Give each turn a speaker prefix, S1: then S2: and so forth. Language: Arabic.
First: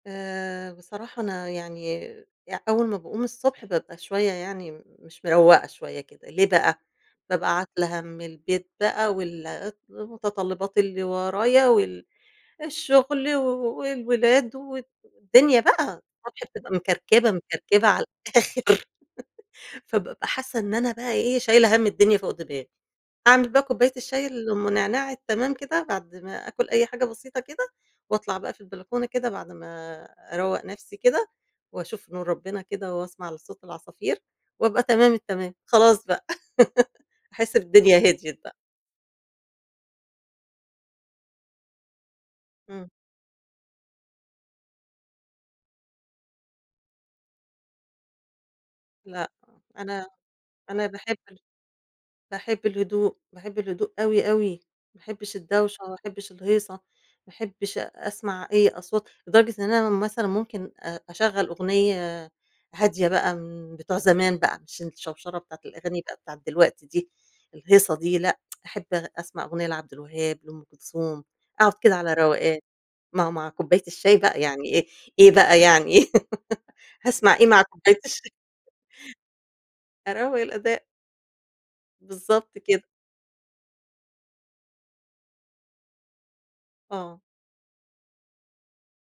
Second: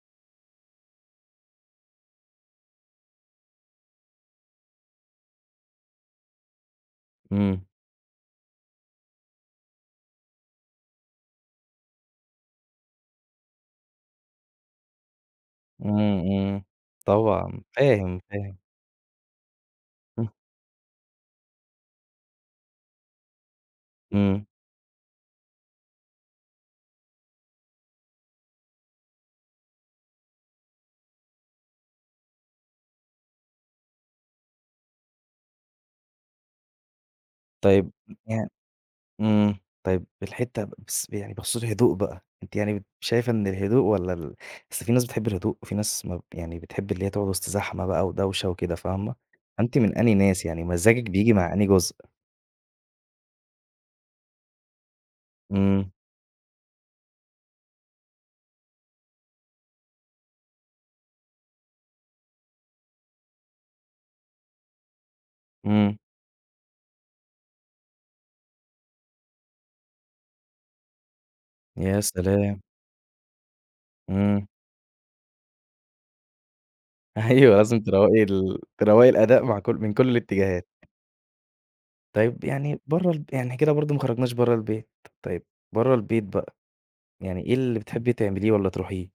S1: آآ بصراحة أنا يعني يع أول ما باقوم الصبح بابقى شوية يعني مش مرَوّقة شوية كده، ليه بَقى؟ بابقى
S2: إمم.
S1: عاتلة هَم البيت بَقى وال [unintelligible] ومتطلبات اللي ورايا وال الشغل و والولاد والدنيا
S2: إمم،
S1: بَقى. [unintelligible] بطني
S2: إمم.
S1: بتبقى مكركبة،
S2: طبعًا.
S1: مكركبة على
S2: فاهم، فاهم.
S1: الآخر. فبابقى
S2: آه.
S1: حاسة إن أنا بَقى إيه شايلة هَم الدنيا فوق دماغي. أعمِل بَقى كوباية الشاي
S2: إمم.
S1: اللي أم نعناع التمام كده بعد ما آكل أي حاجة بسيطة كده، وأطلع بَقى في البلكونة كده بعد ما أرَوّق نَفْسي كده، وأشوف نور ربنا كده، وأسمع لصوت العصافير، وأبقى تمام التمام. خلاص بَقى. أحس
S2: طيب،
S1: بالدنيا
S2: م
S1: هديِت
S2: يعن
S1: بَقى.
S2: إمم، طيب الحِتّة بس ب يعني بخصوص الهدوء بَقى، أنتِ يعني ب
S1: إمم.
S2: شايفة إن الهدوء والّا ال أصل في ناس بتحب الهدوء، وفي ناس ما ب يعني بتحب اللي هي تقعد وسط زحمة بَقى ودوشة وكده، فاهمة؟
S1: لأ،
S2: فأنتِ من
S1: أنا،
S2: أنهي ناس؟ يعني
S1: أنا
S2: مزاجِك
S1: باحب
S2: بييجي
S1: ال
S2: مع أنهي جزء؟
S1: باحب الهدوء. باحب الهدوء أوي، أوي. ما أحبّش الدوشة،
S2: إمم.
S1: ما أحبّش الهيصة، ما أحّبش أ أسمع أي أصوات لدرجة إن أنا مثلًا ممكن أ أشَغَّل أغنية هادية بَقى من بتوع زمان بَقى، عشان الشوشرة بتاعة
S2: إمم.
S1: الأغاني بَقى بتاعة دلوقتي دي، الهيصة دي، لأ. أحب أغ أسمَع أغنية لعبد الوهاب، لأُم كلثوم، أقعد كده
S2: يا
S1: على روقان
S2: سلام!
S1: مع مع كوبّاية الشاي بَقى،
S2: إمم.
S1: يعني إيه، إيه بَقى يعني؟ هاسمع إيه
S2: أيوه،
S1: مع
S2: لازم
S1: كوبّاية
S2: تروّقي
S1: الشاي؟
S2: ال تروّقي الأداء مع كل من كل
S1: أرَوَّق
S2: الإتجاهات.
S1: الأداء.
S2: طيب
S1: بالضبط
S2: يعني
S1: كده.
S2: برّه الب يعني إحنا كده برضه ما خرجناش برّه البيت. طيب برّه البيت بَقى،
S1: آه.
S2: يعني إيه اللي بتحبّي تعمليه والّا تروحيه؟